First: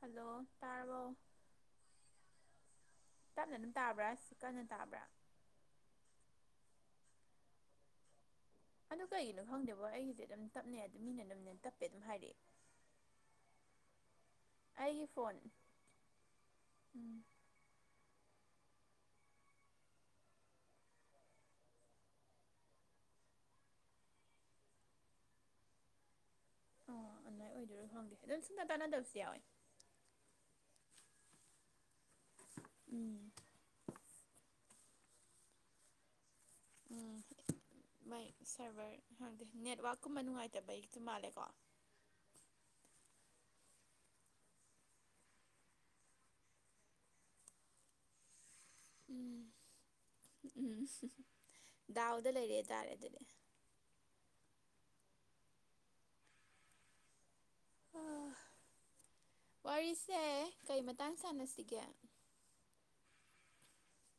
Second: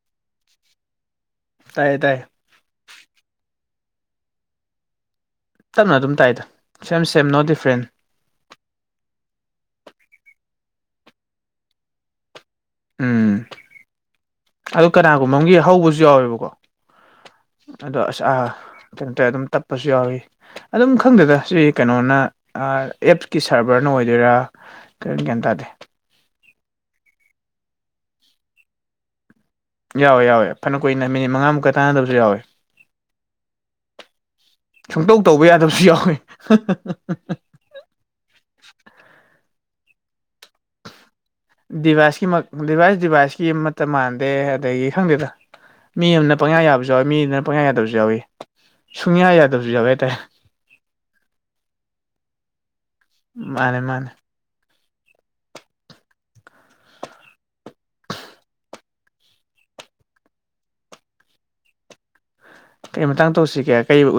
hello ꯇꯥꯔꯔꯕ ꯇꯥꯏꯌꯦ ꯇꯥꯏꯌꯦ ꯆꯥꯛ ꯂꯩꯅꯨ ꯇꯥꯕ꯭ꯔꯥ ꯁꯤ ꯀꯟꯅ ꯇꯥꯕ꯭ꯔꯥ ꯇꯞꯅ ꯑꯗꯨꯝ ꯇꯥꯏꯗ ꯁꯦꯝ ꯁꯦꯝ ꯅꯣ ꯗꯤꯐ꯭ꯔꯦꯟ ꯑꯗꯨ ꯀꯩꯒꯤꯅꯣ ꯈꯪꯗꯦꯕꯣ ꯑꯩꯒꯤꯗꯤ ꯑꯗꯨꯝ ꯇꯞꯅꯦ ꯑꯗꯨꯝ ꯃꯤꯅ ꯑꯗꯨꯝꯃꯤꯟꯅ ꯇꯞꯄꯦ ꯑꯗꯨꯝ ꯍꯥꯏꯔꯛꯑꯦ ꯎꯝ ꯑꯗꯨ ꯑꯩꯒꯤ ꯀꯅꯥꯒꯨꯝꯕ ꯐꯣꯟ ꯑꯃꯒꯤꯒꯤ ꯍꯧꯕꯁꯨ ꯌꯥꯎꯋꯦꯕꯀꯣ ꯎꯝ ꯑꯗꯣ ꯑꯁ ꯀꯩꯅ ꯑꯗꯨꯝ ꯇꯞꯄꯁꯨ ꯌꯥꯎꯋꯤ ꯑꯗꯨꯝ ꯈꯪꯗꯗ ꯁꯤ ꯀꯩꯅꯣꯅ ꯑꯦꯞꯁꯀꯤ ꯁꯥꯔ ꯑꯣꯏꯗꯣꯏꯔꯥ ꯀ ꯒ꯭ꯌꯥꯟ ꯇꯥꯗꯦ ꯑꯣ ꯑꯗꯨꯏ ꯑꯣꯏꯗꯣꯏꯔꯣ ꯈꯪꯗꯦ ꯑꯗꯨꯝ ꯁꯨꯝꯗ ꯇꯥꯟꯅꯗꯕꯁꯨ ꯌꯥꯎꯋꯦ ꯌꯥꯋꯦ ꯌꯥꯋꯦ ꯐꯅ ꯀꯨꯏꯅ ꯃꯤꯠ ꯃꯉꯥꯃꯨꯛꯀ ꯇꯥꯗꯧ ꯎꯝ ꯁꯨꯡꯇꯧ ꯇꯧꯕ ꯌꯥꯗꯕꯁꯨ ꯌꯥꯎꯋꯤ ꯎꯝ ꯩ ꯁꯔꯚꯔ ꯍꯪꯗꯦ ꯅꯦꯠꯋꯛꯀꯨꯝꯕ ꯅꯨꯡꯉꯥꯏꯇꯕꯩꯛꯇ ꯃꯥꯜꯂꯦꯀꯣ ꯗꯤꯚꯥꯏꯁꯀꯤ ꯗꯤꯚꯥꯏꯁ ꯗꯤꯚꯥꯏꯁꯀꯤ ꯑꯃꯠꯇ ꯃꯥꯟꯗꯦ ꯑꯗꯒꯤ ꯈꯪꯗꯦꯗ ꯃꯤ ꯑꯃꯅ ꯄꯪꯌꯥ ꯌꯥꯕꯁꯨ ꯌꯥꯎꯋꯏ ꯃꯤꯗꯨꯅ ꯄꯪꯌꯥ ꯌꯥꯗꯕꯁꯨ ꯌꯥꯎꯏ ꯁꯨꯏꯌꯥ ꯎꯝ ꯌꯥꯗꯒꯦ ꯇ ꯎꯝ ꯗꯥꯎꯗ ꯂꯩꯔꯦ ꯍꯥꯏꯇꯥꯔꯦ ꯃꯥꯅꯦ ꯃꯥꯅꯦ ꯋꯥꯔꯤꯁꯦ ꯀꯩ ꯃꯇꯥꯡ ꯁꯥꯟꯅꯁꯤꯒꯦ ꯀꯔꯤ ꯃꯇꯥꯡ ꯇꯧꯁꯤꯒꯦ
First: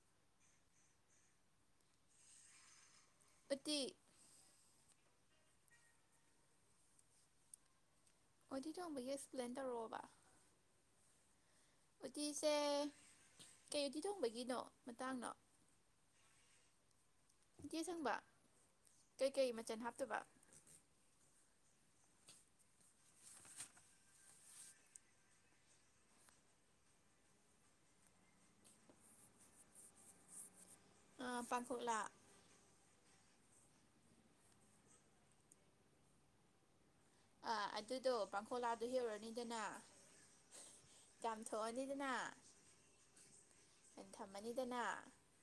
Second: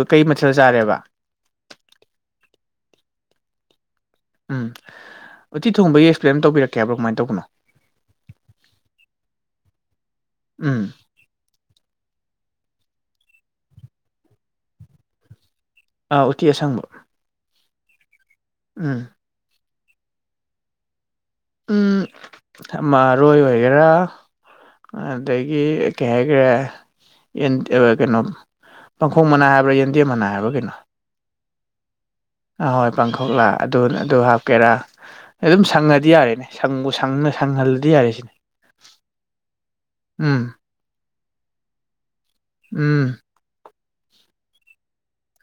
ꯀꯩ ꯃꯊꯦꯜ ꯆꯥꯔꯦꯕ ꯄ ꯎꯝ ꯎꯠꯇꯤ ꯊꯣꯡꯕꯒꯤ ꯑꯦꯛꯁꯄ꯭ꯂꯦꯟ ꯇꯧꯕꯤꯔꯛꯀꯦ ꯍꯥꯏꯕ꯭ꯔꯣ ꯀꯃꯥꯏꯅ ꯇꯧꯕꯅꯣ ꯑꯣꯗꯤ ꯊꯣꯡꯕꯒꯤ ꯑꯦꯛꯁꯄ꯭ꯂꯦꯟ ꯇꯧꯔꯛꯑꯣꯕ ꯎꯝ ꯎꯇꯤꯁꯦ ꯀꯩ ꯎꯇꯤ ꯊꯣꯡꯕꯒꯤꯅꯣ ꯃꯇꯥꯡꯅꯣ ꯑꯥ ꯎꯇꯤ ꯑꯁꯪꯕ ꯏꯆꯦ ꯁꯪꯕ ꯎꯝ ꯀꯩꯀꯩ ꯃꯆꯜ ꯍꯥꯞꯇꯕ ꯎꯝ ꯃꯔꯣꯏ ꯑꯣꯏꯒꯦꯔꯥ ꯑꯗꯒꯤ ꯀꯩ ꯍꯥꯏꯈꯔꯦ ꯀꯩꯅꯣ ꯄꯥꯡꯈꯣꯡ ꯃꯅꯥꯏ ꯍꯥꯏꯕ꯭ꯔꯥ ꯌꯦꯟꯗꯦꯝ ꯃꯅꯥꯏ ꯍꯥꯏꯕ꯭ꯔꯥ ꯀꯩꯅꯣ ꯍꯥꯄꯥꯡꯈ ꯂꯥꯛ ꯍꯣꯏ ꯄꯥꯡꯈꯣꯛꯂ ꯑꯗꯨ ꯍꯥꯞꯀꯦꯔꯥꯝ ꯁꯪꯉꯗꯤ ꯌꯥꯔꯦꯅꯦ ꯁꯪꯅ ꯑꯥ ꯁꯪꯍꯜꯂꯗꯤ ꯌꯥꯔꯦ ꯑꯗꯨꯗꯣ ꯁꯤꯅꯦ ꯄꯥꯡꯈꯣꯂꯥꯗ ꯍꯦꯛꯎꯔꯅꯤꯗꯅ ꯎꯝ ꯆꯥꯝꯊꯣꯛꯑꯅꯤꯗꯅ ꯎꯝ ꯑ ꯊꯝꯃꯅꯤꯗꯅ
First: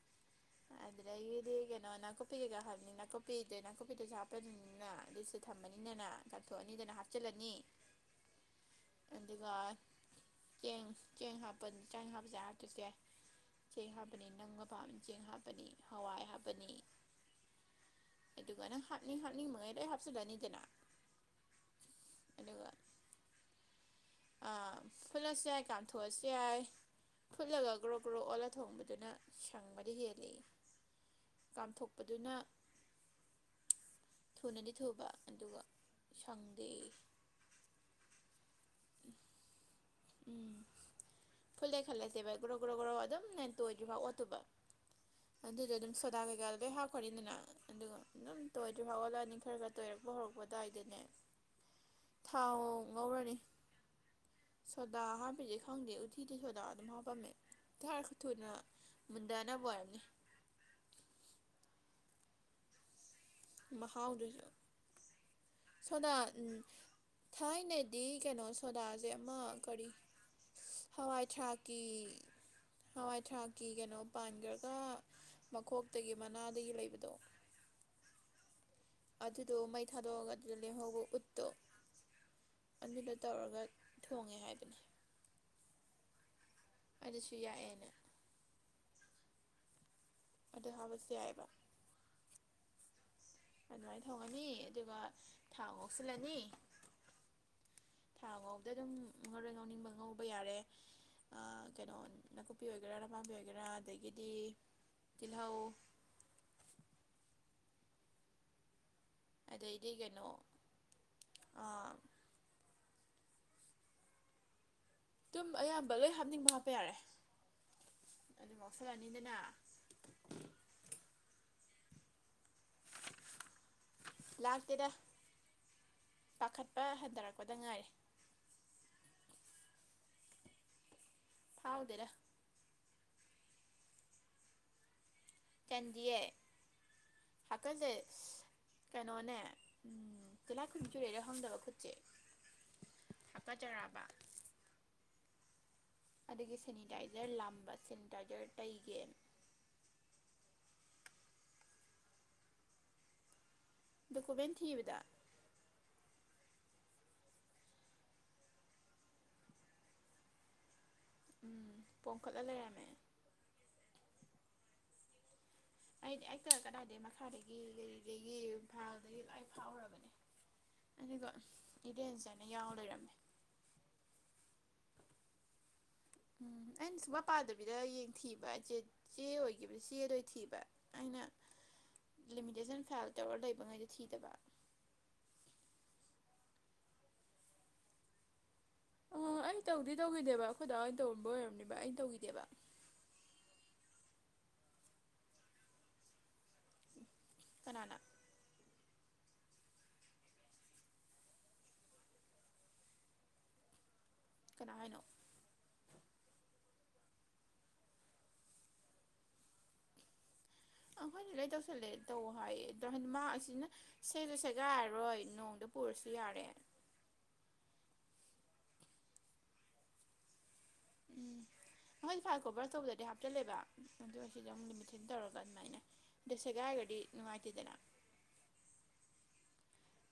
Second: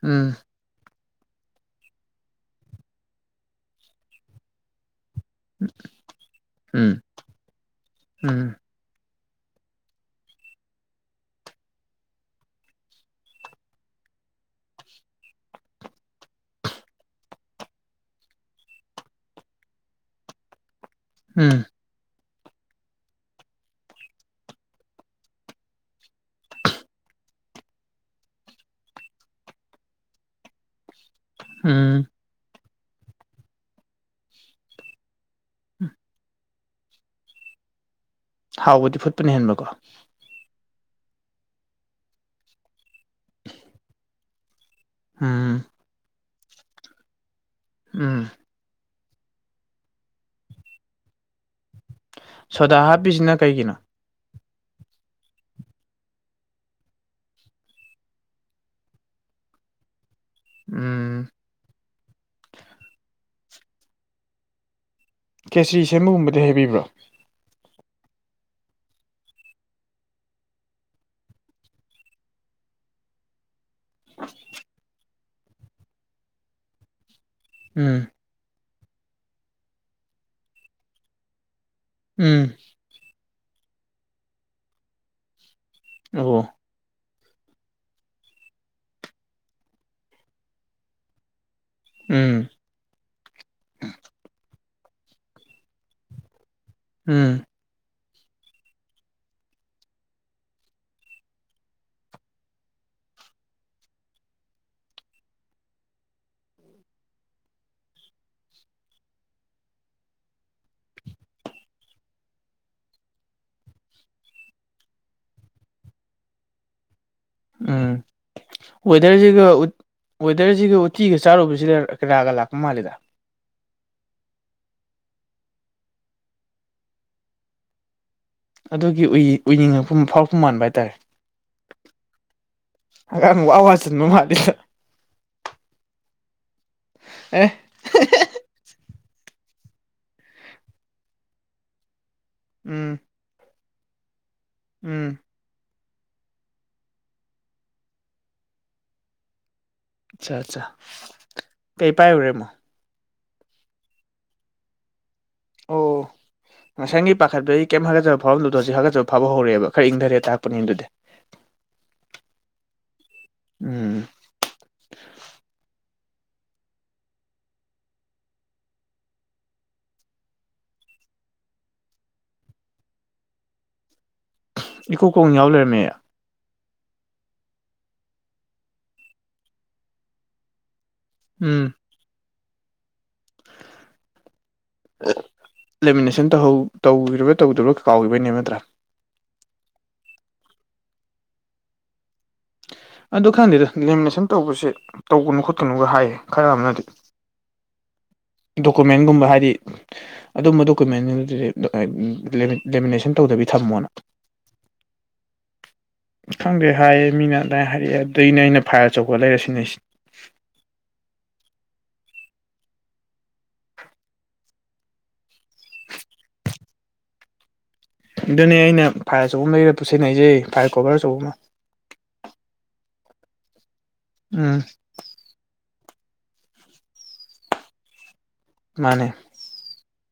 ꯎꯝ ꯑꯗꯨꯗ ꯑꯩꯒꯤꯗꯤ ꯀꯩꯅꯣ ꯅꯥꯀꯨꯞꯄꯤ ꯀꯩꯀꯥ ꯍꯕꯅꯤ ꯅꯥꯀꯨꯞꯄꯤꯗ ꯅꯥꯀꯨꯞꯄꯤꯗꯁꯨ ꯍꯥꯞꯄꯅꯤꯅꯤꯅ ꯑꯗꯨꯁꯨ ꯊꯝꯕꯅꯤꯅꯅ ꯎꯝ ꯎꯝ ꯑꯗꯨꯒ ꯆꯦꯡ ꯆꯦꯡ ꯍꯥꯞꯄ ꯆꯦꯡ ꯍꯥꯞꯄꯁꯦ ꯍꯥꯞꯇꯁꯦ ꯆꯦꯡ ꯍꯥꯞꯄꯅꯤ ꯅꯪꯒ ꯄꯥꯝꯅ ꯆꯦꯡ ꯍꯥꯞꯄꯅꯤ ꯍꯋꯥꯏ ꯍꯥꯞꯄꯅꯤ ꯑꯗꯨꯒ ꯅꯪ ꯍꯥꯞꯅꯤꯡ ꯍꯥꯞꯠꯅꯤꯡꯉꯩ ꯂꯣꯏ ꯍꯥꯞꯆꯤꯜꯂꯅꯤꯗꯅ ꯎꯝ ꯑꯗꯨꯒ ꯐꯨꯠꯂꯁꯨ ꯌꯥꯏ ꯀꯥꯝꯊꯣꯛꯑꯁꯨ ꯌꯥꯏ ꯐꯨꯠꯂꯒ ꯒ꯭ꯔꯣ ꯒ꯭ꯔꯣ ꯑꯣꯜꯂ ꯊꯣꯡꯕꯗꯨꯅ ꯁꯪꯕꯗ ꯍꯦꯜꯂꯛꯏ ꯎꯝ ꯀꯥꯝꯊꯣꯛꯄꯗꯨꯅ ꯊꯨꯅꯗꯤ ꯊꯨꯕ ꯑꯗꯨꯒ ꯎꯝ ꯁꯪ ꯍꯥꯎꯕꯗꯤ ꯐꯨꯠꯄꯅ ꯍꯦꯟꯕꯀꯣ ꯎꯝ ꯐꯨꯂꯦ ꯈꯜꯂꯁꯦ ꯚꯥꯏ ꯒ꯭ꯔꯣ ꯒ꯭ꯔꯣ ꯒ꯭ꯔꯣ ꯑꯗꯨꯝ ꯅ ꯇꯣꯏꯗ꯭ꯔꯤꯐꯥꯎ ꯑꯣꯠꯇꯨꯕ ꯎꯝ ꯑꯗꯨꯗꯣ ꯑꯗꯨꯝ ꯁꯣꯗꯥ ꯀꯩꯀꯥ ꯂ ꯂꯣꯏ ꯍꯥꯞꯈꯣꯅꯤꯅ ꯑꯗꯨꯒ ꯎꯝ ꯑꯗꯨꯝ ꯑꯗꯨ ꯐꯥꯎꯒꯠꯂꯑꯅꯤ ꯈꯔ ꯈꯔ ꯇꯣꯏꯔꯛꯄ ꯍꯧꯔꯛꯄ ꯇꯥꯏꯏꯗꯅꯦ ꯁꯣꯗꯥ ꯍꯥꯞꯄꯤꯁꯤꯅ ꯀꯩꯒꯤꯅꯣ ꯁꯣꯗꯥ ꯍꯥꯞꯄꯤꯁꯦ ꯈꯪꯗꯦ ꯎꯠꯇꯤꯗꯤ ꯁꯣꯗꯥ ꯑꯗꯨꯝ ꯍꯥꯞꯄꯝꯃꯦꯔ ꯊꯨꯅ ꯃꯨꯟꯗꯅꯕ ꯔꯅꯤ ꯎꯝ ꯃꯍꯥ ꯎꯗ ꯀꯦꯁꯔꯤ ꯁꯦꯝꯕꯒꯨꯝꯕꯗꯤ ꯍꯥꯏꯕꯤꯕ꯭ꯔꯥ ꯗꯤ ꯀꯩꯅꯣ ꯁꯣꯗꯥꯁꯦ ꯑꯃ ꯀꯔꯤ ꯍꯋꯥꯏ ꯊꯥꯥꯛꯀꯤ ꯍꯋꯥꯏꯥꯛ ꯀꯤ ꯀꯩꯅꯣ ꯄꯥꯟꯈ꯭ꯔꯒ ꯃꯈꯣꯛꯇꯒꯤ ꯃꯅꯥꯗꯒꯤ ꯂꯩꯕꯗꯣ ꯎꯝ ꯑꯗꯨꯗꯨ ꯃꯩ ꯊꯥꯗꯒ ꯑꯗꯨꯗꯤ ꯍꯒꯣ ꯎꯠꯇꯨ ꯎꯝ ꯇꯧꯔꯒ ꯊꯣꯡꯉꯦ ꯍꯥꯏꯕꯅꯤ ꯑꯣ ꯑꯗꯨꯁꯨ ꯌꯥꯏꯑꯦꯅ ꯑꯗꯨ ꯍꯥꯕꯁꯨ ꯌꯥꯏꯑꯕ ꯎꯝ ꯑꯗꯨꯃꯥꯏꯅ ꯊꯧꯉꯅꯤ ꯑꯗꯨꯒ ꯊꯥꯎ ꯉꯣꯛꯆꯤꯜꯂꯅꯤ ꯎꯝ ꯊꯥ ꯐꯥꯎꯗ ꯑꯗꯨꯝ ꯉꯣꯔꯣꯏ ꯉꯥꯎꯅꯤꯡꯕ ꯉꯧꯕ ꯌꯥꯔꯦ ꯀꯩꯅꯣ ꯅꯥꯀꯨꯞꯄꯤ ꯑꯣꯏꯒꯦꯔꯥ ꯅꯄꯥꯕꯤ ꯑꯣꯏꯒꯦꯔꯥ ꯑꯗꯒꯤꯗꯤ ꯇꯤꯍꯥꯑꯣ ꯑꯗꯩꯗꯤ ꯀꯩꯅꯣ ꯇꯨꯝ ꯑꯌꯥꯝꯕ ꯂꯣꯏ ꯍꯥꯞꯅꯤꯡꯕ ꯍꯥꯞꯄ ꯌꯥꯔꯦ ꯎꯝ ꯑꯗꯨ ꯉꯧꯁꯜꯂꯅꯤꯗꯅ ꯋꯦꯗꯔꯁꯤꯒ ꯋꯦꯗꯔꯁꯤꯒ ꯎꯇꯤꯒ ꯆꯥꯔꯨꯕꯕꯁꯤ ꯔꯒ ꯂꯥꯛꯀ ꯃꯥꯂꯤꯗ ꯂꯥꯛꯇꯦꯗ ꯄꯥꯈꯠꯄ ꯍꯟꯊꯔꯛꯄꯗ ꯉꯥꯏꯔꯦ ꯑꯗꯨꯒꯤ ꯎꯏꯅꯤꯡꯉꯛꯄ ꯐꯥꯎꯔꯛꯄ ꯃꯥꯟꯕ ꯍꯥꯏꯇꯥꯔꯦ ꯍꯥꯎꯗꯔꯥ ꯍꯥꯒꯥꯝ ꯋꯥꯋꯥ ꯆꯟꯕ ꯃꯜꯂꯤꯗ ꯆꯟꯗꯤꯑꯌꯦ ꯑꯦ ꯑꯀꯜꯗ ꯀꯩꯅꯣꯅꯦ ꯎꯝ ꯀꯨꯂꯥ ꯀꯨꯟꯆꯨꯔꯦꯔꯦꯍꯪꯗꯕ ꯈꯨꯠꯁꯦ ꯎꯝ ꯆꯩꯔꯥꯕ ꯎꯝ ꯑꯗꯒꯤ ꯁꯦꯅꯤꯇꯥꯏꯖꯔ ꯂꯝꯕ ꯁꯦꯅꯤꯇꯥꯏꯖꯔ ꯇꯩꯒꯦ ꯑꯆꯥ ꯑꯆꯥ ꯀꯩ ꯄꯥꯏ ꯎꯔꯦ ꯃ ꯑꯀꯕꯦꯟ ꯊꯤꯕꯗ [inaudible] ꯉꯁꯪꯒꯤ ꯄꯥꯈꯠꯄꯒꯤ ꯀꯩꯝ ꯍꯥꯒꯠꯆꯕ ꯐꯥꯎꯐꯝꯗꯨꯗꯣꯖꯤꯛ ꯍꯥꯒꯠꯆꯕ ꯐꯥꯎꯕ ꯍꯧꯔꯛꯦꯕ ꯈꯔ ꯏꯪꯊꯔꯦ ꯇꯥꯛꯄꯅꯤ ꯑꯗꯨꯗꯤ ꯎꯝ ꯄꯣꯡꯝꯈꯠꯂ ꯂꯩꯔꯝꯃꯦ ꯎꯝ ꯑꯩꯗꯤ ꯍꯦꯛꯇ ꯀꯗꯥꯏꯗꯒꯤ ꯃꯈꯥꯗꯒꯤ ꯀꯩꯗꯒꯤ ꯏꯝꯐꯥꯜꯗꯒꯤ ꯂꯣꯏ ꯐꯥꯎꯔꯕꯅꯦ ꯑꯗꯨꯒ ꯏꯔꯦꯟꯖꯅ ꯌꯥꯎ ꯂꯩꯔꯝꯃꯦ ꯏꯀꯨ ꯀꯣꯡꯅ ꯌꯥꯎ ꯂꯩꯔꯝꯃꯦ ꯎꯝ ꯑꯩꯅ ꯁꯨꯡꯃ ꯄꯥꯗꯕꯤꯗ ꯌꯦꯡ ꯊꯤꯕ ꯑꯩꯆꯦ ꯆꯦ ꯑꯣꯏꯈꯤꯕ ꯆꯦꯗ ꯑꯣꯏ ꯊꯤꯕ ꯑꯩꯅ ꯎꯝ ꯂꯤꯃꯤꯇꯦꯁꯟ ꯐꯥꯏꯜ ꯇꯧꯔꯒ ꯂꯩꯕꯉꯩꯗꯤ ꯊꯤꯗꯕ ꯟ ꯇꯧ꯭ꯔꯥ ꯇꯧꯗꯔꯤꯕ꯭ꯔꯥ ꯀꯥꯎꯕꯩꯅꯦ ꯅꯠꯇ꯭ꯔꯥ ꯑꯣ ꯑꯩ ꯇꯧꯗꯤ ꯇꯧꯈꯤꯗꯦꯕ ꯑꯩꯈꯣꯏꯗꯥ ꯑꯣꯏꯅ ꯇꯧꯔꯝꯕ ꯑꯣꯏꯔꯕꯅꯦꯕ ꯑꯩꯅ ꯇꯧꯈꯤꯗꯦꯕ ꯑꯗꯨ ꯈꯥꯟꯗꯗ ꯂꯦꯃꯤꯅꯦꯁꯟ ꯇꯧꯕꯁꯦ ꯇꯧꯒꯅꯨ ꯈꯣꯠꯀꯅꯨꯒ ꯍꯥꯏꯌꯦ ꯈꯔ ꯑꯃꯅꯗꯤ ꯀꯅꯥꯅ ꯗꯣꯀꯨꯃꯦꯟꯒꯨꯝꯕ ꯍꯥꯏꯗꯤ ꯑꯗꯨꯝꯕ ꯗꯣꯀꯨꯃꯦꯟ ꯂꯦꯃꯤꯅꯦꯁꯟ ꯇꯧꯗꯕꯤ ꯊꯝꯃꯣꯅ ꯀꯅꯥ ꯍꯥꯏꯅꯣ ꯈꯪꯗꯦ ꯍꯥꯏꯌꯦ ꯃꯤꯅ ꯑꯗꯨꯗꯥꯃꯥꯏꯅ ꯍꯥꯏꯔꯛꯑꯦ ꯑꯗꯨꯗꯩꯅꯦ ꯑꯩꯅ ꯐꯥꯏꯌꯔ ꯑꯆꯧꯕ ꯂꯩꯔꯁꯤꯅꯦ ꯑꯍꯣꯏ ꯏꯂ ꯇꯧꯁꯜꯂꯦ ꯇꯧ ꯍꯥꯏꯌꯦ ꯑꯗꯣ ꯍꯥꯏꯗꯤ ꯃꯥ ꯑꯁꯤꯅ ꯁꯦꯂ ꯁꯦꯒꯥꯏꯔꯔꯣꯏ ꯅꯣꯡꯗ ꯄꯨꯔꯁꯨ ꯌꯥ ꯦ ꯑꯗꯨꯗꯅꯦ ꯑꯩꯅ ꯐꯥꯏꯔ ꯑ ꯆꯒꯕ ꯂꯩꯔ ꯄꯨꯁꯦꯟꯅꯩꯖꯩ ꯎꯝ ꯑꯩꯣꯏꯗꯤ ꯐꯥꯏ ꯀꯣꯚꯔ ꯇꯧꯕꯗꯗꯤ ꯍꯥꯞꯆꯤꯜꯂꯦꯕ ꯑꯗꯨꯁꯤꯗ ꯎꯝ ꯑꯃꯨꯛ ꯅꯨꯃꯤꯠꯁꯤꯤꯟꯅ ꯇꯧꯔꯒ ꯑꯗꯨꯃꯥꯏꯅ ꯑꯗꯣ ꯁꯦꯒꯥꯏꯔꯒꯗꯤ ꯅꯨꯡꯉꯥꯏꯇꯦꯗꯅ ꯃꯥꯅꯦ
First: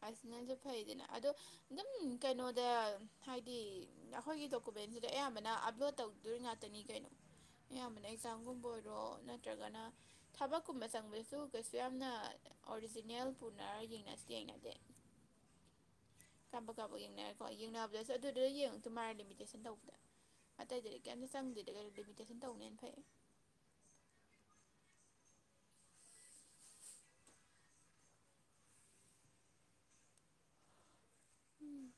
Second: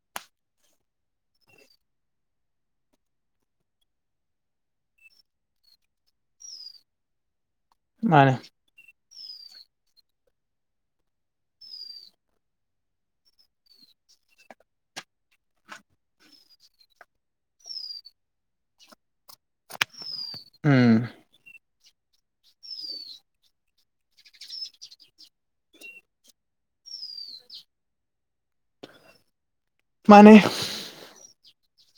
ꯑꯁꯤ ꯅꯁꯨ ꯐꯩꯗꯅ ꯑꯗꯣ ꯑꯗꯨꯝ ꯀꯩꯅꯣꯗ ꯍꯥꯏꯗꯤ ꯑꯩꯈꯣꯏꯒꯤ ꯁꯕꯦꯟꯁꯤꯗ ꯑꯌꯥꯝꯕꯅ ꯑꯞꯂꯣꯗ ꯇꯧꯗꯣꯏ ꯉꯥꯛꯇꯅꯤ ꯀꯩꯅꯣ ꯑꯌꯥꯝꯕꯅ ꯃꯥꯅꯦ ꯑꯦꯛꯖꯥꯝꯒꯨꯝꯕ ꯑꯣꯏꯔꯣ ꯅꯠꯇ꯭ꯔꯒꯅ ꯊꯕꯛꯀꯨꯝꯕ ꯆꯪꯕꯗꯁꯨ ꯀꯩꯁꯨ ꯌꯥꯝꯅ ꯑꯣꯔꯤꯖꯤꯅꯦꯜ ꯄꯨꯅꯔ ꯌꯦꯡꯅꯁꯤ ꯌꯦꯡꯅꯕꯤ [unintelligible] ꯀꯥꯄ ꯀꯥꯄ ꯌꯦꯡꯅꯔꯦꯀꯣ ꯌꯦꯡꯅꯕꯗꯁꯨ ꯑꯗꯨꯗꯨ ꯌꯦꯡꯉꯛꯇꯨ ꯃꯥꯔꯦ ꯂꯤꯃꯤꯇꯦꯁꯟ ꯇꯧꯕꯗ ꯑꯇꯩꯗꯗꯤ ꯎꯝ ꯀꯩꯝꯇ ꯆꯪꯗꯦꯗ ꯀꯩꯅꯣ ꯂꯤꯃꯤꯇꯦꯁꯟ ꯇꯧꯅꯦꯅ ꯐꯩꯌꯦ ꯃꯥꯅꯤ ꯎꯝ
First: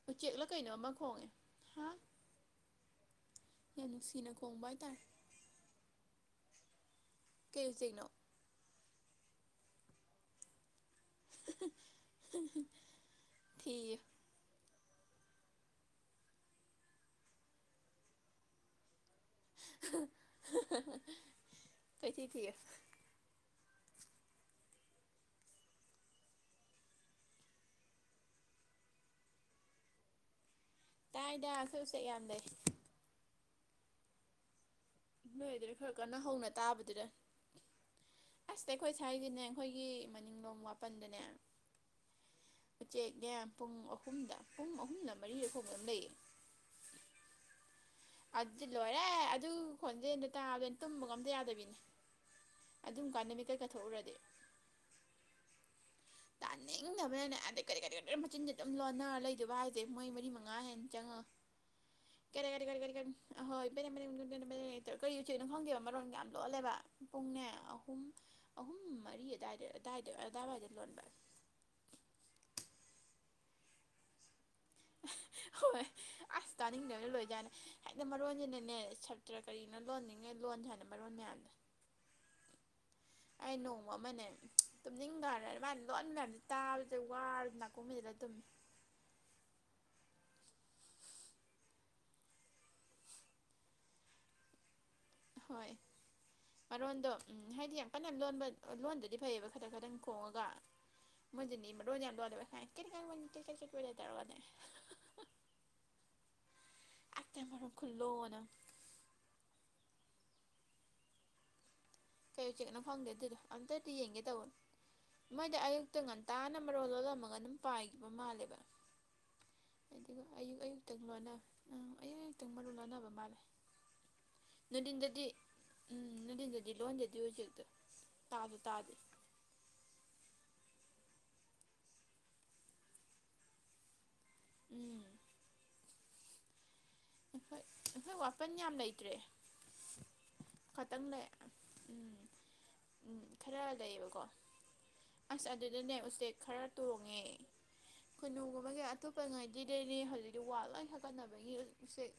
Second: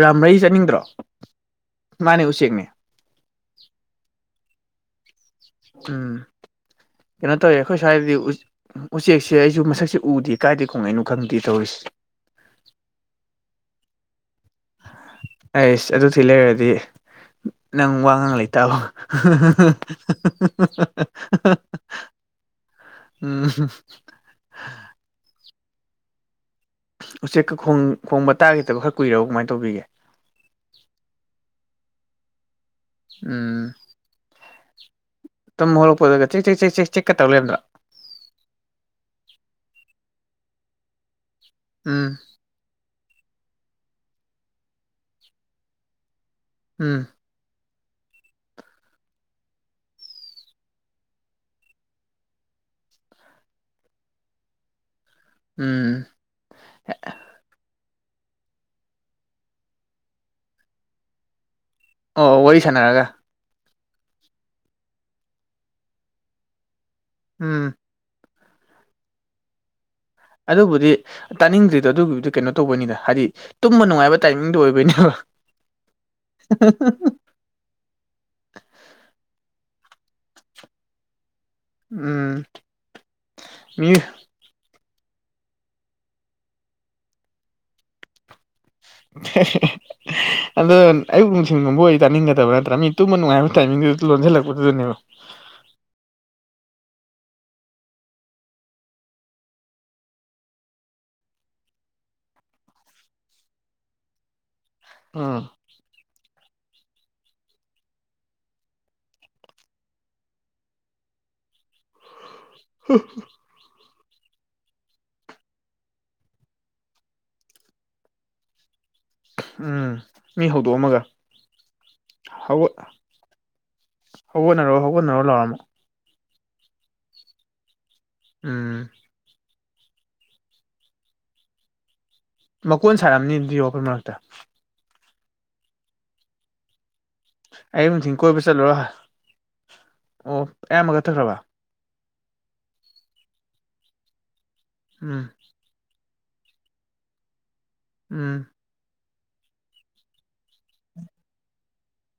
ꯔꯥꯝ ꯔꯩ ꯆꯠꯅꯤꯡꯗ꯭ꯔꯣ ꯈꯣꯡꯉꯦ ꯍꯥ ꯃꯥꯅꯦ ꯎꯆꯦꯛꯅꯦ ꯌꯥꯝ ꯅꯨꯡꯁꯤꯅ ꯈꯣꯡꯕ ꯍꯥꯏꯇꯥꯔꯦ ꯎꯝ ꯀꯩꯅꯣꯇꯣ ꯀꯩ ꯑꯦꯈꯣꯏ ꯎꯆꯦꯛꯅꯣ ꯁꯥꯏꯗꯤ ꯎꯆꯦꯛꯁꯦ ꯑꯩꯁꯨ ꯃꯁꯛꯁꯦ ꯎꯗꯦ ꯀꯥꯏꯗꯦ ꯈꯣꯡꯉꯅꯣ ꯈꯪꯗꯤꯤ ꯇꯧꯔꯤꯁꯤ ꯊꯤꯌꯦ ꯑꯩꯁ ꯑꯗꯨꯗꯤ ꯂꯩꯔꯗꯤ ꯅꯪ ꯋꯥ ꯉꯥꯡ ꯂꯩꯇꯥꯕꯣ ꯀꯩꯊꯤ ꯊꯤꯌꯦ ꯎꯝ ꯍ ꯎꯆꯦꯛꯀ ꯈꯣꯡꯕ ꯇꯥꯈꯤꯗꯕ ꯈꯔ ꯀꯨꯏꯔꯣ ꯀꯃꯥꯏꯅ ꯇꯧꯕꯤꯒꯦ ꯇꯥꯏꯗ ꯑꯩꯈꯣꯏ ꯎꯆꯦꯛ ꯌꯥꯝ ꯂꯩꯩ ꯑ ꯅꯣꯏꯗꯅ ꯈꯔ ꯀꯟꯅ ꯆꯦꯛ ꯍꯧꯅ ꯆꯦꯛ ꯆꯦꯛ ꯆꯦꯛ ꯇꯥꯕꯗꯨꯗ ꯆꯦꯛꯀ ꯇꯧ ꯂꯩꯔꯝꯗ꯭ꯔꯣ ꯑꯁꯇ ꯑꯩꯈꯣꯏ ꯁ ꯍꯥꯏꯁꯦꯅꯦ ꯑꯩꯈꯣꯏꯒꯤ ꯃꯅꯤꯡꯂꯣꯡꯝ ꯃꯥꯄꯟꯗꯅꯦ ꯎꯝ ꯎꯆꯦꯛꯅꯦ ꯄꯨꯡ ꯑꯍꯨꯝꯗ ꯄꯨꯡ ꯑꯍꯨꯝꯗ ꯃꯔꯤ ꯑ ꯊꯣꯛꯣꯡꯕ ꯑꯗꯨꯝ ꯂꯩꯌꯦ ꯎꯝ ꯑꯗꯨꯗꯤ ꯂꯣꯏꯔꯦ ꯑꯗꯨ ꯈꯣꯟꯖꯦꯜꯗ ꯇꯥꯕꯗꯣꯏ ꯇꯨꯝꯕꯒ ꯑꯝꯇ ꯌꯥꯗꯕꯤꯅꯦ ꯑꯗꯨꯝ ꯀꯥꯟꯅꯃꯤ ꯀꯩ ꯀꯥꯊꯣꯛꯎꯔꯗꯤ ꯎꯝ ꯇꯟꯅ ꯉ ꯃꯅꯦ ꯀꯔꯤ ꯀꯔꯤ ꯃꯆꯤꯟꯗꯦ ꯑꯗꯨꯝ ꯂꯣꯟꯅꯔ ꯂꯩꯗꯕ ꯍꯥꯏꯗꯤꯦ ꯃꯣꯏ ꯃꯔꯤ ꯃꯉꯥ ꯍꯦꯟꯅ ꯆꯪꯉꯣ ꯑꯣ ꯀꯦꯔꯤ ꯋꯥꯔꯤ ꯀꯔꯤ ꯀꯔꯤ ꯀꯔꯤ ꯀ ꯁꯥꯟꯅꯔꯒ ꯍꯣꯏ ꯀꯔꯤ ꯎꯆꯅꯣ ꯈꯪꯦꯕ ꯃꯔꯣꯟ ꯀ ꯌꯥꯝ ꯂꯣꯜꯂꯦꯕ ꯄꯨꯡꯅꯦ ꯎꯝ ꯑꯍꯨꯝ ꯑꯍꯨꯝ ꯃꯔꯤ ꯑꯗꯨꯋꯥꯏꯗ ꯑꯗꯨꯗꯥꯏꯗ ꯑꯗꯥꯏꯋꯥꯏꯗ ꯂꯣꯟꯕ ꯇꯗꯩꯅ ꯇ ꯍꯥꯏꯗꯤꯅꯨꯡꯉ ꯅ ꯍꯣꯏ ꯑꯁ ꯇꯥꯅꯤꯡꯗꯣꯏꯅ ꯂꯣꯏꯖꯥꯅꯦ ꯍꯥꯏꯗꯤ ꯃꯔꯣꯟꯁꯤꯅꯅꯦ ꯁꯇ꯭ꯔ ꯀꯔꯤꯅꯣ ꯂꯣꯟꯅꯤꯡ ꯅꯪꯅꯦ ꯂꯣꯟ ꯍꯦꯅꯦ ꯃꯔꯣꯟ ꯍꯅꯦ ꯎꯝ ꯃꯤ ꯇꯨꯝꯅꯤꯡꯈꯔ ꯑꯗꯨ ꯃꯥꯥꯏꯅ ꯂꯣꯟꯕ ꯃꯌꯥꯝꯁꯦ ꯇꯥꯕꯗ ꯋꯥꯔ ꯅꯥꯀꯨꯝ ꯃꯤꯁꯤꯗ ꯑꯗꯨꯝꯃꯦ [inaudible] ꯑꯗꯣ ꯑꯌꯨꯛ ꯅꯨꯡꯊꯤꯒꯨꯝꯕ ꯑꯣꯏ ꯇꯥꯅꯤꯡꯒꯗꯕ ꯅꯠꯇ꯭ꯔꯥ ꯃꯤ ꯇꯨꯝꯃ ꯅꯨꯡꯉꯥꯏꯕ ꯇꯥꯏꯃꯤꯡꯗꯨ ꯂꯣꯟꯁꯤꯜꯂꯛꯄꯗꯨꯗꯅꯦꯕ ꯍꯣꯏ ꯃꯔꯣꯟꯗꯣ ꯎꯝ ꯍꯥꯏꯗꯤ ꯌꯥꯝ ꯀꯟꯅ ꯂꯣꯟꯕ ꯂꯣꯟꯗꯨꯗꯤ ꯐꯩꯌꯦꯕ ꯈꯈꯤꯇꯪ ꯈꯇꯪ ꯈꯣꯡꯉꯒ ꯃ ꯔꯣꯖ ꯌꯥꯝ ꯇꯔꯗꯦ ꯎꯝ ꯃꯔ ꯈꯨꯂꯅ ꯀꯩ ꯎꯆꯦꯛꯅ ꯐꯪꯒꯦ ꯑꯗꯨꯗꯣ ꯑꯝꯇꯗꯤ ꯌꯦꯡꯒꯦ ꯇꯥꯧꯕꯣ ꯃꯣꯏꯗꯤ ꯑꯌꯨꯛꯇ ꯉꯟꯇꯥꯅ ꯃꯔꯣ ꯂꯣꯜꯂꯝꯃꯒ ꯑꯗꯨꯝ ꯄꯥꯏꯈꯤꯕ ꯃꯥꯜꯂꯦꯕ ꯎꯝ ꯑꯗꯨꯒ ꯃꯤ ꯑꯌꯨꯛ ꯍꯧꯗꯣꯛꯑꯝꯃꯒ ꯑꯌꯨꯛꯇꯪ ꯂꯣꯟ ꯑ ꯑꯌꯨꯛ ꯑꯌꯨꯛꯇꯪ ꯃꯔꯨ ꯂꯣꯟꯅꯕ ꯃꯥꯜꯂꯦ ꯍꯒꯠꯅꯔꯣ ꯍꯒꯠꯅꯔꯣ ꯂꯣꯏꯔꯝꯃꯣ ꯗꯤꯤꯟꯗꯗꯤ ꯂꯣꯟꯖꯗ ꯍꯧꯖꯤꯦꯛꯇ ꯇꯥꯁꯨ ꯎꯝ ꯇꯥꯗꯦ ꯃꯀꯣꯟ ꯁꯥꯔꯛꯑꯝꯅꯤ ꯑꯗꯨꯔꯣꯄꯣꯏ ꯃꯔꯛꯇ ꯎꯝ ꯑꯩꯈꯣꯏ ꯑꯌꯨꯛ ꯑꯩꯈꯣꯏ ꯅꯨꯡꯊꯤꯟ ꯀꯣꯏꯕ ꯋꯥꯄꯟ ꯌꯥꯝ ꯆꯠꯂꯨꯔꯣ ꯂꯩꯇ꯭ꯔꯦ ꯑꯣ ꯑꯌꯥꯝꯕ ꯈꯇꯪ ꯂꯩ ꯀꯠꯊꯈ꯭ꯔꯕ ꯎꯝ ꯎꯝ ꯈꯔ ꯂꯩꯌꯦꯕꯀꯣ ꯎꯝ ꯑꯁ ꯑꯗꯨꯗꯅꯦ ꯎꯆꯦꯛ ꯈꯔ ꯇꯣꯡꯉꯦ ꯎꯝ ꯑꯩꯈꯣꯏꯅꯨꯒꯨꯝꯕꯒꯤ ꯑꯇꯣꯞꯄ ꯉꯥꯏꯗꯤꯗꯩꯅꯦ ꯍꯧꯖꯤꯛꯇꯤ ꯋꯥꯠ ꯂ ꯍꯥꯀꯠꯅꯕꯒꯤ ꯎꯆꯦꯛ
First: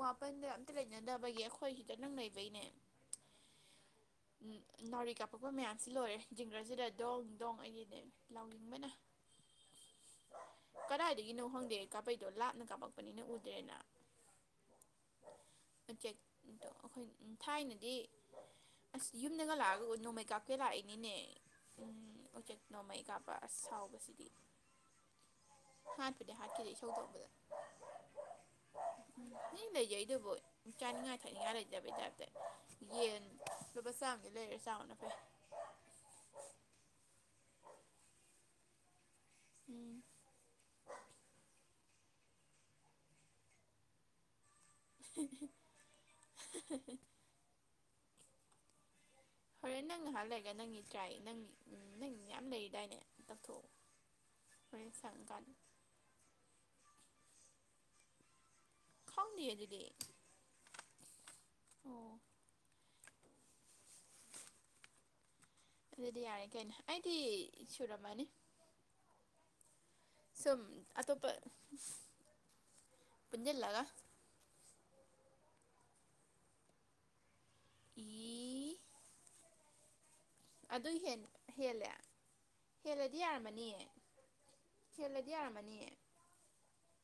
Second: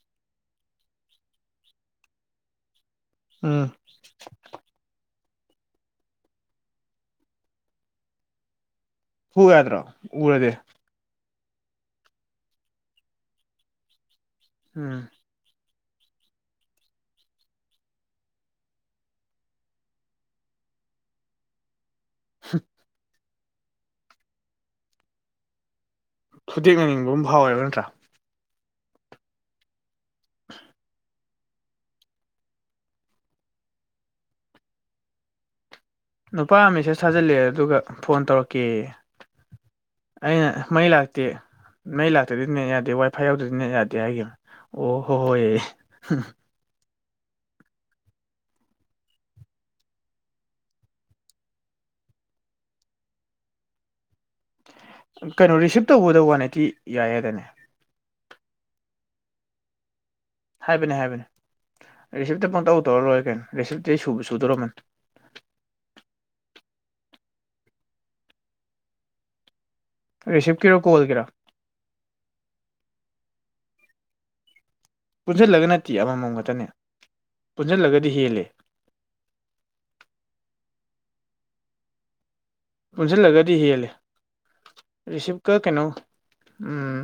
ꯋꯥꯄꯟꯗ ꯑꯝꯇ ꯂꯩꯅꯗꯕꯒꯤ ꯑꯩꯈꯣꯏ ꯍꯗ ꯅꯪ ꯂꯩꯕꯩꯅꯦ ꯎꯝ ꯎꯝ ꯅꯥꯎꯔꯤ ꯀꯥꯞꯄꯛꯄ ꯃꯌꯥꯝꯁꯤ ꯂꯣꯏꯔꯦ ꯖꯤꯡꯒ꯭ꯔꯁꯤꯗ ꯗꯣꯡ ꯗꯣꯡ ꯑꯩꯒꯤꯗꯤ ꯂꯥꯎ ꯌꯦꯡꯕꯅ ꯍꯗ꯭ꯔ ꯎꯔꯗꯦ ꯒꯤꯅꯣ ꯈꯪꯗꯦ ꯀꯥꯄꯩꯗꯣ ꯂꯥꯞꯅ ꯀꯥꯞꯄꯛꯄꯅꯤꯅ ꯎꯗ꯭ꯔꯦꯅ ꯎꯝ ꯎꯆꯦꯛꯣ ꯑꯩꯈꯣꯏ ꯊꯥꯏꯅꯗꯤ ꯑꯁ ꯌꯨꯝꯗꯒ ꯂꯥꯛꯑꯒ ꯅꯣꯡꯃꯩ ꯀꯥꯞꯀꯦ ꯂꯥꯛꯏꯅꯤꯅꯦ ꯎꯝ ꯑꯣ ꯎꯆꯦꯛ ꯅꯣꯡꯃꯩ ꯀꯥꯞꯄ ꯑꯁ ꯁꯥꯎꯕꯁꯤꯗꯤ ꯍꯥꯠꯄꯗꯤ ꯍꯥꯠꯈꯤꯗꯦ ꯏꯁꯧ ꯐꯨꯗꯦꯛꯅꯅꯤꯡꯕ ꯇꯧꯕꯗ ꯑꯃ ꯐꯥꯎꯋꯦꯕ ꯅꯠꯇ꯭ꯔꯥ ꯎꯝ ꯃꯤ ꯂꯩꯖꯩ ꯑꯗꯨꯕꯨꯣꯏ ꯆꯥꯅꯤꯡꯉꯥꯏ ꯊꯛꯅꯤꯡꯉꯥꯏ ꯂꯩꯇꯕ ꯇꯗ ꯌꯦꯟ ꯂꯁ ꯍꯥꯏ ꯂꯩ ꯍꯦꯁ ꯑꯅ ꯐ ꯅꯨꯄꯥ ꯃꯦꯁꯦꯖ ꯊꯥꯖꯤꯜꯂꯑꯦ ꯑꯗꯨꯒ ꯐꯣꯟ ꯇꯧꯔꯛꯀꯦ ꯎꯝ ꯑꯩꯅ ꯃꯩ ꯂꯥꯛꯇ ꯅꯩ ꯂꯥꯛꯇꯗꯤ ꯅꯦꯠ ꯌꯥꯗꯦ ꯋꯥꯏ ꯐꯥꯏ ꯌꯥꯎꯗꯗꯤ ꯅꯠ ꯌꯥꯗꯦ ꯍꯥꯏꯈꯤꯕ ꯑꯣ ꯍꯣꯏ ꯍꯣꯏ ꯍꯣꯔꯦꯟ ꯅꯪ ꯅꯍꯥꯟ ꯂꯩꯔꯒ ꯅꯪꯒꯤ ꯇ꯭ꯔꯥꯏ ꯅꯪ ꯅꯪ ꯌꯥꯝ ꯂꯩꯔꯤꯗꯥꯏꯅꯦ ꯇꯞꯊꯣꯛꯎ [inaudible] ꯀꯩꯅꯣ ꯔꯤꯁꯤꯞ ꯇꯧꯕꯗ ꯋꯥꯟ ꯑꯩꯠꯇꯤ ꯌꯥꯏꯌꯦꯗꯅꯦ ꯈꯥꯎꯅꯤꯦ ꯑꯗꯨꯗꯤ ꯍꯥꯏꯕꯅꯦ ꯍꯥꯏꯕꯅꯦ ꯑꯣ ꯔꯦꯁꯤ ꯁꯨꯕ ꯁꯨꯗꯣꯔꯃꯟ ꯑꯗꯨꯗꯤ ꯌꯥꯔꯦ ꯀꯩꯅ ꯑꯩꯗꯤ ꯁꯨꯔꯃꯅꯤ ꯁ ꯔꯤꯁꯤꯞꯀꯤꯔꯣ ꯑꯇꯣ ꯀꯣꯜꯒꯤꯔꯣ ꯄ ꯄꯨꯟꯖꯜ ꯂꯒ ꯄꯨꯟꯓꯜꯂꯒ ꯅꯠꯇꯦ ꯑꯃꯃꯝ ꯈꯛꯇꯅꯦ ꯏ ꯄꯨꯟꯓꯜꯂꯒꯗꯤ ꯍꯦꯜꯂꯦ ꯍ ꯍꯦꯂ ꯄꯨꯟꯁꯤꯜꯂꯒꯗꯤ ꯍꯦꯜꯂꯦ ꯍꯦꯜꯂꯗꯤ ꯔꯤꯁꯤꯞꯀ ꯀꯩꯅꯣ ꯌꯥꯔꯝꯃꯅꯤꯌꯦ ꯎꯝ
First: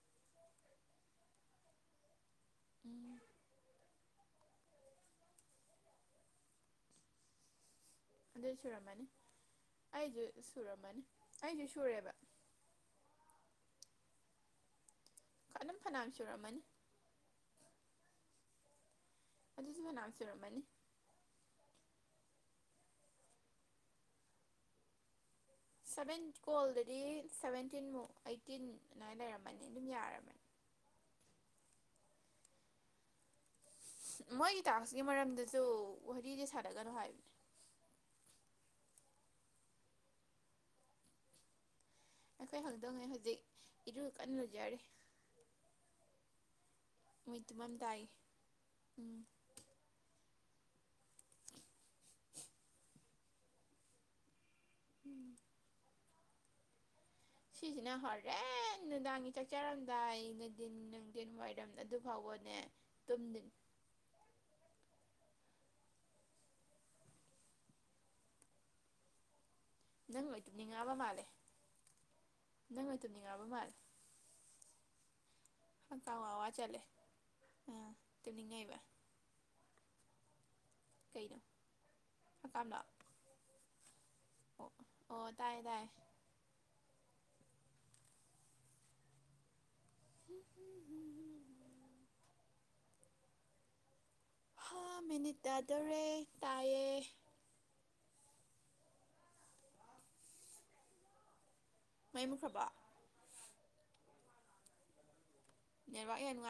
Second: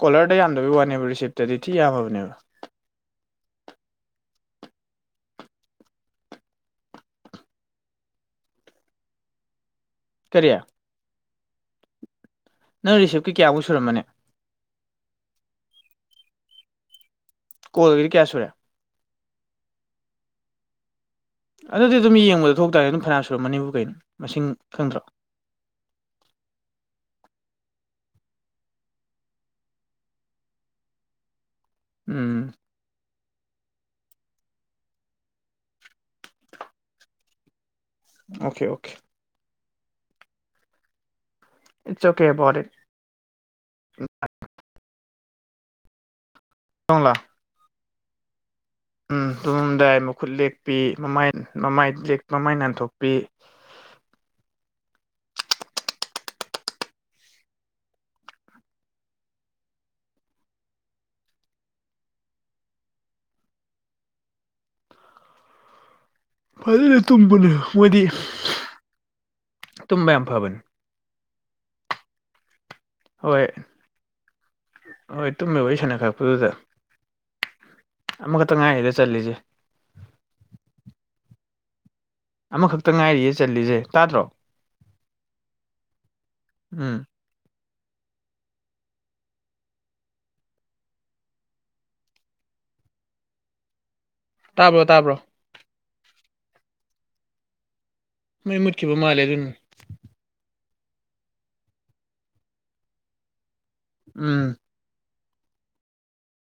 ꯀꯣꯂꯔꯗ ꯌꯥꯝꯗꯕ ꯋꯥꯅꯦꯕ ꯔꯤꯁꯤꯞꯇꯗꯤ ꯊꯤ ꯌꯥꯝꯃꯕꯅꯦꯕ ꯎ ꯑꯗꯨ ꯁꯨꯔꯝꯃꯅꯤ ꯑꯩꯁꯨ ꯀꯔꯤ ꯁꯨꯔꯝꯃꯅꯤ ꯑꯩꯁꯨ ꯁꯨꯔꯦꯕ ꯅꯪ ꯔꯤꯁꯤꯞꯀꯤ ꯀꯌꯥꯃꯨꯛ ꯁꯨꯔꯝꯕꯅꯤ ꯍꯅꯥꯝꯁ ꯔꯃꯟ ꯀꯣꯜꯒꯗꯤ ꯀꯌꯥ ꯁꯨꯔꯦ ꯑꯗꯨꯆꯅꯥꯝꯁꯨ ꯔꯃꯅꯤ ꯑꯗꯨꯗꯤ ꯑꯗꯨꯝ ꯌꯦꯡꯕꯗ ꯊꯣꯛꯇꯔꯦ ꯑꯗꯨꯝ ꯐꯅꯥ ꯁꯨꯔꯝꯃꯅꯤꯕꯨ ꯀꯩꯅꯣ ꯃꯁꯤꯡ ꯈꯪꯗ꯭ꯔꯣ ꯁꯚꯦꯟ ꯀꯣꯜꯗꯗꯤ ꯁꯚꯦꯟꯇꯤꯟꯃꯨꯛ ꯑꯩꯠꯇꯤꯟ ꯑꯗꯨꯥꯏꯅ ꯂꯩꯔꯝꯃꯅꯤ ꯑꯗꯨꯝ ꯌꯥꯔꯝꯃꯦ [inaudible] ꯎꯝ ꯃꯣꯏꯒꯤ ꯇꯥꯛꯁꯀꯤ ꯃꯔꯝꯗꯁꯨ ꯋꯥꯔꯤꯗꯤ ꯁꯥꯟꯅꯒꯅꯨ ꯍꯥꯏꯕꯅꯦ okay okay it's okay about ꯑꯩꯈꯣꯏ ꯏꯠ ꯍꯪꯗꯣꯡꯉꯦ ꯍꯧꯖꯤꯛ ꯏꯔꯨ ꯀꯟꯅ ꯂꯨꯖꯔꯤ ꯇꯣꯡꯂꯥ ꯃꯠꯇꯃꯝ ꯇꯥꯏ ꯎꯝ ꯇꯨꯝꯗꯏꯃ ꯈꯨꯠ ꯂꯦꯛꯄꯤ ꯃꯃꯥꯏ ꯃꯃꯥꯏ ꯃꯃꯥꯏ ꯅꯥꯟꯊꯣꯛꯄꯤ ꯎꯝ ꯁꯤꯁꯤꯅ ꯍꯣꯔꯦꯟ ꯅꯨꯡꯗꯥꯡꯒꯤ ꯆꯥꯛꯆꯔꯝꯗꯥꯏ ꯅꯨꯡꯊꯤꯟ ꯅꯨꯡꯊꯤꯟ ꯋꯥꯏꯔꯝ ꯑꯗꯨ ꯐꯥꯎꯕ ꯅꯦ ꯇꯨꯝ ꯐꯖꯅ ꯇꯨꯝꯕꯅ ꯃꯣꯏꯗꯤ ꯇꯨꯝꯕ ꯌꯥꯝ ꯅꯪ ꯍꯣꯏꯨ ꯐꯕꯅꯦ ꯅꯤꯡꯉꯕ ꯃꯥꯂꯦ ꯅꯪ ꯍ ꯇꯨꯅꯤꯡꯉꯕ ꯍꯣꯏ ꯃꯥꯜꯂꯦ ꯍꯣꯏ ꯇꯨꯝꯃꯦꯕ ꯋꯥꯔꯤ ꯍꯪꯀꯥꯝ ꯋꯥ ꯁꯥꯟꯅꯈꯛꯄꯗꯨꯗ ꯋꯥ ꯆꯠꯂꯦ ꯑꯥ ꯑꯃꯈꯛꯇ ꯇꯨꯝꯅꯤꯡꯉꯛꯏꯕ ꯉꯥꯏꯔꯤꯗ ꯆꯠꯂꯤꯁꯦ ꯀꯩꯅꯣ ꯍꯪꯀꯥꯝꯂꯣ ꯑꯃꯈꯛꯇ ꯉꯥꯏꯔꯤꯌꯦ ꯆꯁꯦ ꯇꯥꯗ꯭ꯔꯣ ꯑꯣ ꯑꯣ ꯇꯥꯏꯌꯦ ꯇꯥꯏꯌꯦ ꯎꯝ ꯎꯝꯝꯝ ꯇꯥꯕ꯭ꯔꯣ ꯇꯥꯕ꯭ꯔꯣ ꯇꯔꯦ ꯇꯥꯏꯌꯦꯌꯦ ꯃ ꯃꯨꯠꯈꯤꯕꯕꯨ ꯃꯥꯥꯂꯦ ꯑꯗꯨꯅ ꯃꯥꯏꯃꯨꯈ꯭ꯔꯕ ꯎꯝ ꯅꯨꯡꯉ